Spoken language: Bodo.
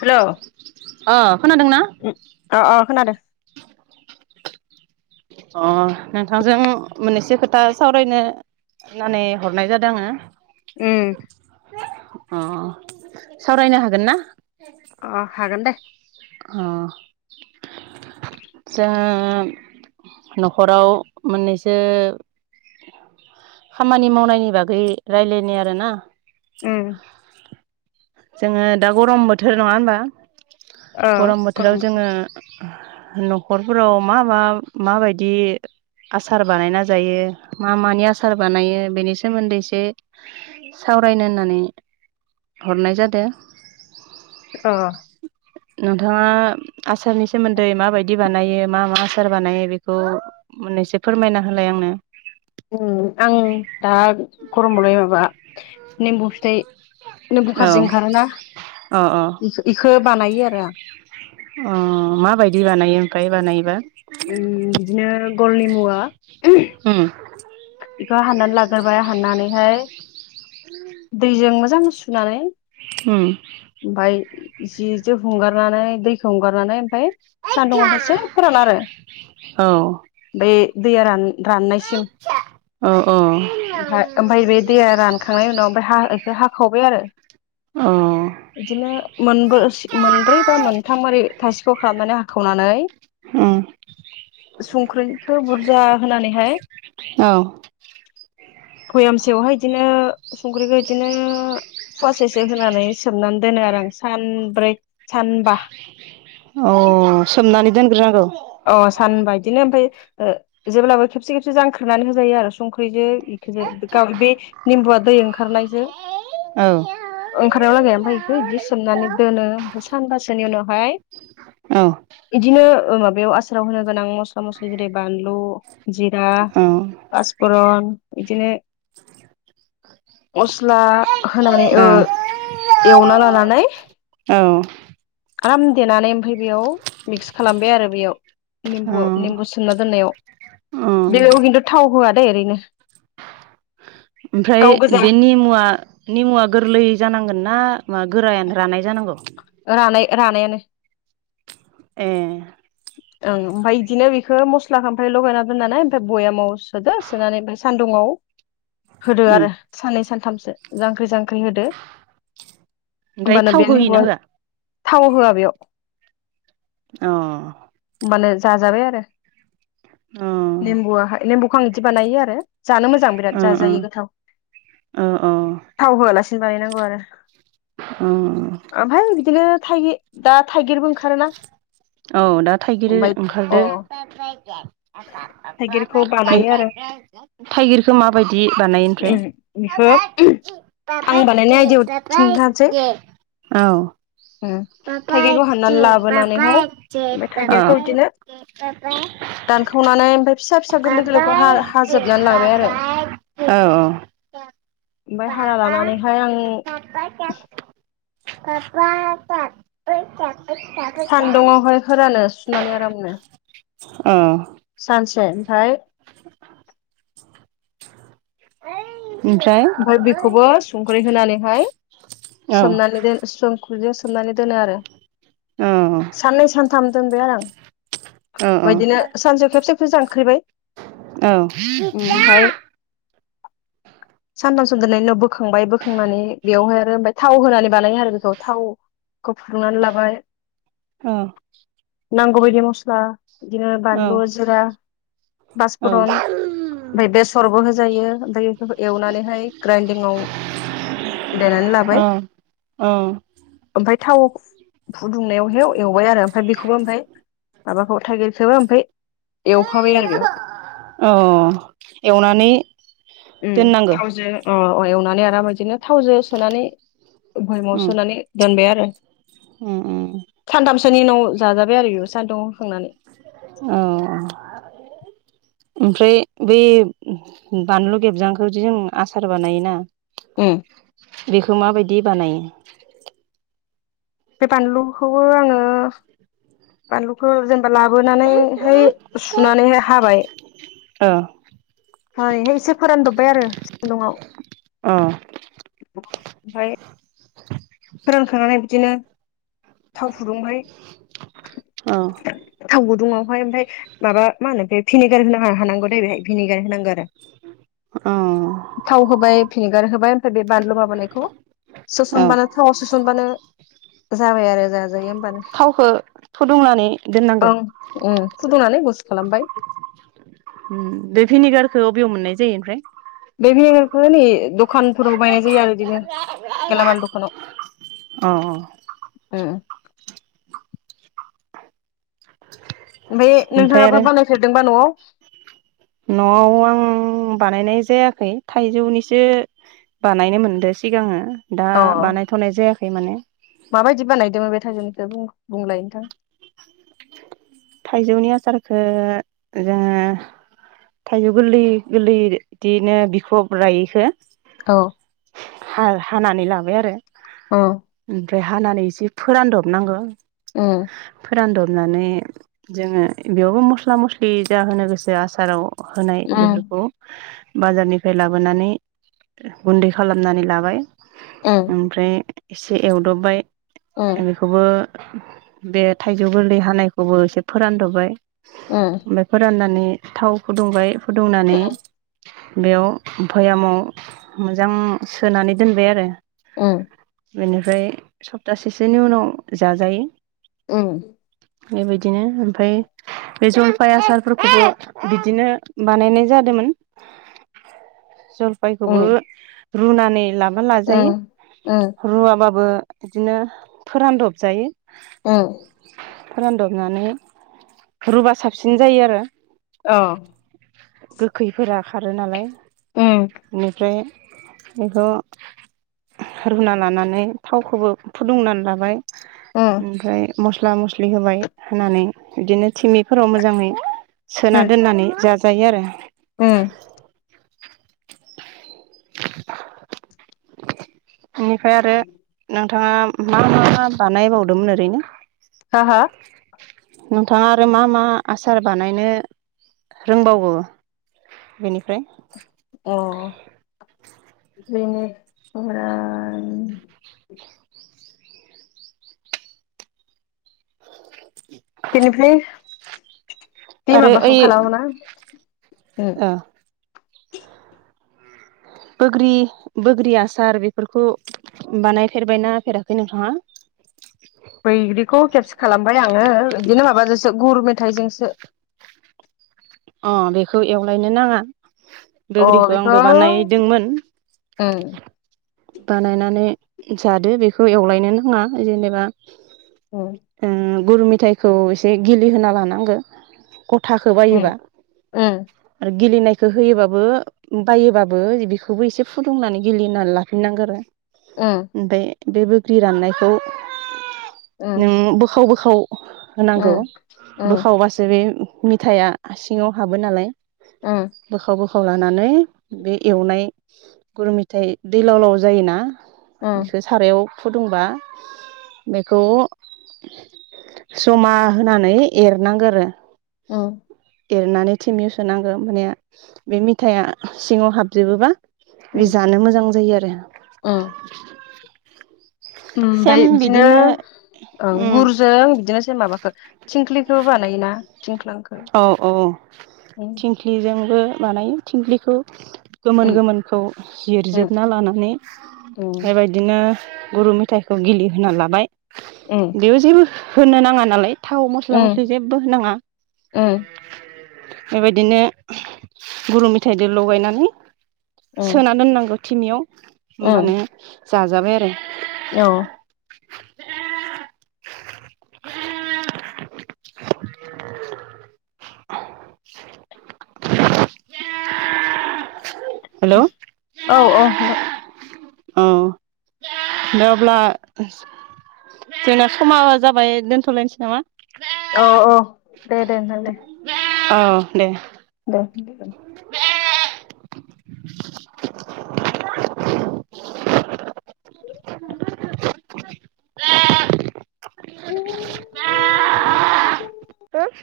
हेल' अ खोनादोंना अ अ खोनादों अ नोंथांजों मोननैसो खोथा सावरायनो होननानै हरनाय जादों आङो उम। अ सावरायनो हागोन ना अ हागोन दे अ जा नखराव मोननैसो खामानि मावनायनि बागै राय्लायनाय आरोना उम। जोङो दा गरम बोथोर नङा होनबा गरम बोथोराव जोङो नखरफोराव मा मा माबायदि आसार बानायना जायो मा मानि आसार बानायो बेनि सोमोन्दैसो सावरायनो होननानै [inaudible] हरनाय जादों ओं नोंथाङा आसारनि सोमोन्दै माबायदि बानायो मा मा आसार बानायो बेखौ उनैसो फोरमायना होलाय आंनो आं दा गरमावलाय माबा नेमबु सिथथाय बिनो औ बुखारारजों ओंखारोना अ अ बेखौ बानायो आरो आं अ माबायदि बानायो ओमफ्राय बानायोबा बिदिनो गलनि मुवा उम बेखौ हाननानै लाग्रबाय हाननानैहाय दैजों मोजां सुनानै उम ओमफाय जि जो हगारनानै दैखौ हगारनानै ओमफाय सान्दुंङाव दसे फोरान आरो औ बे दैया रान राननायसिम। औ औ ओमफाय ओमफाय बे दैया रानखांनायनि उनाव ओमफाय हा हाखावबाय आरो। अ। इदिनो मोनब्रो मोनब्रै बा मोनथाम ओरै थायसेखौ खालामनानै हाखावनानै उम संख्रिखौ बुरजा होनानैहाय औ। बयामसेयावहाय इदिनो संख्रिखौ इदिनो फवासेसो होनानै सोमनानै दोनो आरो आं सानब्रै सानबा। अ सोमनानै दोनग्रोनांगौ। अ सानबा इदिनो ओमफाय ओ जेब्लाबो खेबसे खेबसे जांख्रनानै होजायो आरो संख्रिजो इखोजो गाव बे निम्बुआ दै ओंखारनायजो औ ओंखारनाया लागै ओमफाय इखो इदि सोमनानै दोनो ओमफाय सानबासोनि उनावहाय औ इदिनो माबायाव आसाराव होनो गोनां मस्ला मस्लि जेरै बानलु जिरा औ पासफुरन इदिनो [inaudible] मस्ला औ होना माने ओ एवना लानानै औ आराम देनानै ओमफाय बेयाव मिक्स खालामबाय आरो बेयाव। निम्बु निम्बु सोमना दोननायाव बेयाव ओमफ्राय खिन्थु थाव होआ दे ओरैनो। ओमफ्राय गाव गोजा बे निमुआ निमुआ गोरलै जानांगोन ना मा गोरायानो रानाय जानांगौ? रानाय रानायानो। ए। ओं ओमफाय इदिनो बेखौ मस्लाखौ ओमफ्राय लगायना दोननानै ओमफ्राय बयामाव सोदो सोनानै ओमफ्राय सान्दुङाव होदो उम आरो साननै सानथामसो जांख्रि जां होदो ओमफ्राय होमबानो थाव बे होयोना निम्बुआ होआ थाव होआ बेयाव। अ। होमबानो जाजाबाय आरो। अ नेम्बुआहाय नेम्बुखौ आं इदि बानायो आरो जानो मोजां बिराद ओ जाजायो गोथाव। ओ थाव होआलासिनो बानायनांगौ आरो औ ओमफाय बि दिनो थाइगि दा थाइगिरबो ओंखारोन। औ दा थाइगिर ओंखारदों। थाइगिरखौ बानायो आरो नों थाइगिरखौ माबायदि बानायो बेखौ ओमफ्राय? आं बानायनाय आयदायाव [unintelligible] औ। ओ थाइगेरखौ हान [inaudible] [inaudible] अ। [unintelligible] औ औ। बिदिनो दानखावनानै ओमफ्राय फिसा फिसा गोरलै गोरलैखौ हाजोबनानै लाबाय आरो ओमफ्राय हाना लानानैहाय आं [unintelligible] [unintelligible] [unintelligible] सान्दुंआवहाय फोरानो सुनानै आरामनो। अ। सानसे ओमफाय [unintelligible] ओमफाय बेखौबो संख्रि होनानैहाय औ सोमनानै दो स्रो दुजायाव सोमनानै दोनो आरो औ औ साननै सान थाम दोनबाय आरो औ आं इदिनो सानसेयाव खेबसे खेबसे जांख्रिबाय। औ। ओमफ्राय [unintelligible] सानथामसो दोननायनि उनाव बोखांबाय बोखांनानै बेवहाय आरो ओमफ्राय थाव होनानै बानायो आरो बेखौ थाव खौ फुदुंनानै लाबाय औ नांगौ बायदि मस्ला बिदिनो बानलु जिरा बासफुरन ओमफाय बेसरबो होजायो ओमफाय एवनानैहाय ग्राइन्दिंआव देनानै लाबाय औ औ ओमफ्राय थाव फुदुंनायावहाय एवबाय आरो ओमफ्राय बेखौबो ओमफाय माबाखौ थाइगिर खोबो ओमफ्राय एवफाबाय आरो बेयाव औ एवनानै उम दोननांगो थावजों अ एवनानै आराम बिदिनो थावजों सोनानै बयामाव उम सोनानै दोनबाय आरो उम उम सोनि उनाव जाजाबाय आरो इयो सान्दुंआव होखांनानै औ ओमफ्राय बै बानलु गेबजांखौदि जों आसार बानायोना उम बेखौ माबायदि बानायो बे बानलुखौबो आङो बानलुखौ जेनेबा लाबोनानैहाय सुनानैहाय हाबाय ओ हायैहाय एसे फोरानदबबाय आरो सान्दुंआव अ फाय फोरानखांनानै बिदिनो थाव फुदुंबाय औ थाव गुदुङावहाय ओमफाय माबा मा होनो बे फिनिगार होनो हानांगौ दे बेहाय फिनिगार होनांगौ आरो ओ थाव होबाय फिनेगार होबाय ओमफ्राय बे बानलु माबानायखौ औ सोसनबानो आव सोसनबानो जाबाय आरो जाजायो थावखौ फुदुंनानै दोननांगो ओं उम फुदुंनानै गुसु खालामबाय बे भिनिगारखौ बबेयाव मोननाय जायो ओमफ्राय होनि दखानफोराव बायनाय जायो आरो बिदिनो गेलामाल दखानाव ओमफ्राय अ उम ओमफाय ओमफ्राय आरो नोंथाङाबा बानायफेरदोंबा न'आव न'आव आं बानायनाय जायाखै थाइजौनिसो बानायनो मोनदो सिगाङो दा अ बानायथ'नाय जायाखै माने माबायदि बानायदोंमोन बे थाइजौनिखो बुंलाय नोंथां थाइजौनि आसारखो जोङो थाइजौ गोरलै गोरलै बिदिनो बिखब रायैखो औ हा-हानानै लाबाय आरो अ ओमफ्राय हानानै एसे फोरानदबनांगौ उम होनानै जोङो बेयावबो मस्ला मस्लि जाहोनो गोसो आसाराव होनाय उम बेफोरखौ बाजारनिफ्राय लाबोनानै गुन्दै खालामनानै लाबाय उम ओमफ्राय एसे एवदबबाय उम बेखौबो बे थाइजौ गोरलै हानायखौबो एसे फोरानद'बाय उम ओमफ्राय फोराननानै थाव फुदुंबाय फुदुंनानै उम बेयाव भयामाव मोजां सोनानै दोनबाय आरो उम बेनिफ्राय सप्तासेसोनि उनाव जाजायो। औ बिदिनो ओमफ्राय बे जलफाय आसारफोरखौबो बिदिनो बानायनाय जादोंमोन। [inaudible] उम जलफायखौबो उम रुनानै लाबा लाजायो उम उम रुवाबाबो बिदिनो फोरानदब जायो। औ। फोरानदबनानै रुबा साबसिन जायो आरो। औ। गोखैफोरा खारो नालाय उम बेनिफ्राय बेखौ रुना लानानै थावखौबो फुदुंनानै लाबाय उम ओमफ्राय मस्ला मस्लि होबाय। होनानै बिदिनो थिमिफोराव मोजाङै सोना उम दोननानै जाजायो आरो। उम [unintelligible] बेनिफ्राय आरो नों नोंथांङा मा मा मा बानायबावदोंमोन ओरैनो? हा हा नोंथांङा आरो मा मा आसार बानायनो रोंबावो? बेनिफ्राय। अ बे ओ- बेनिफ्राय बे आरो ओइ माबाखौ खालामो ना उम। ओ बोग्रि बोग्रि आसार बेफोरखौ बानायफेरबायना होफेराखै नोंथाङा? बैग्रिखौ खेबसे खालामबाय आङो बिदिनो माबाजोंसो गुर मेथाइजोंसो। [inaudible] अ बेखौ एवलायनो नाङा। अ बोग्रिखौ बेखौ आंबो बानायदोंमोन। बानायनानै जादो बेखौ एवलायनो नांङा जेनेबा औ गुरु मेथाइखौ एसे गिलिहोना लानांगौ। गथाखौ बायोबा आरो गेलिनायखौ होयोबाबो बायोबाबो बेखौबो एसे फुदुंनानै गेलिहोना ला फिननांगौ आरो ओमफ्राय बे बोग्रि राननायखौ नों बोखाव बोखाव होनांगौ। बोखावबासो बे मिथाइआ सिङाव हाबो नालाय बोखाव बो खाव लानानै बे एवनाय गुरु मेथायाइ दैलाव लाव जायोना बिखौ सारायाव फुदुंबा बेखौ जमा होनानै एरनांगौ आरो औ एरनानै थेमायाउ सोनांगौ माने बे मिथायाइआ सिङाव हाबजोबोबा बे जानो मोजां जायो आरो। ओमफ्राय बिदिनो औ उम गुरजों बिदिनो माबाखौ थिंख्लांखौ बानायोना? थिंख्लांखौ औ औ औ गुरजोंबो बानायो थिंख्लांखौ। गोमोन औ गोमोनखौ जिरजोबना लानानै बेबायदिनो गुरु मेथाइखौ गिलिहोना लाबाय बेयाव जेबो होनो नांङा नालाय थाव मस्ला मस्लि जेबो होनाङा ओं बेबायदिनो गुरु मेथाइजों लगायनानै सोना दोननांगौ थिमियाव होमबानो जाजाबाय आरो औ हेल' औ औ औ दा अब्ला जोंना समा जाबाय दोनथ'लायनोसै नामा? औ औ दे दे नोंथां दे औ नामा दे [inaudible] [inaudible] जान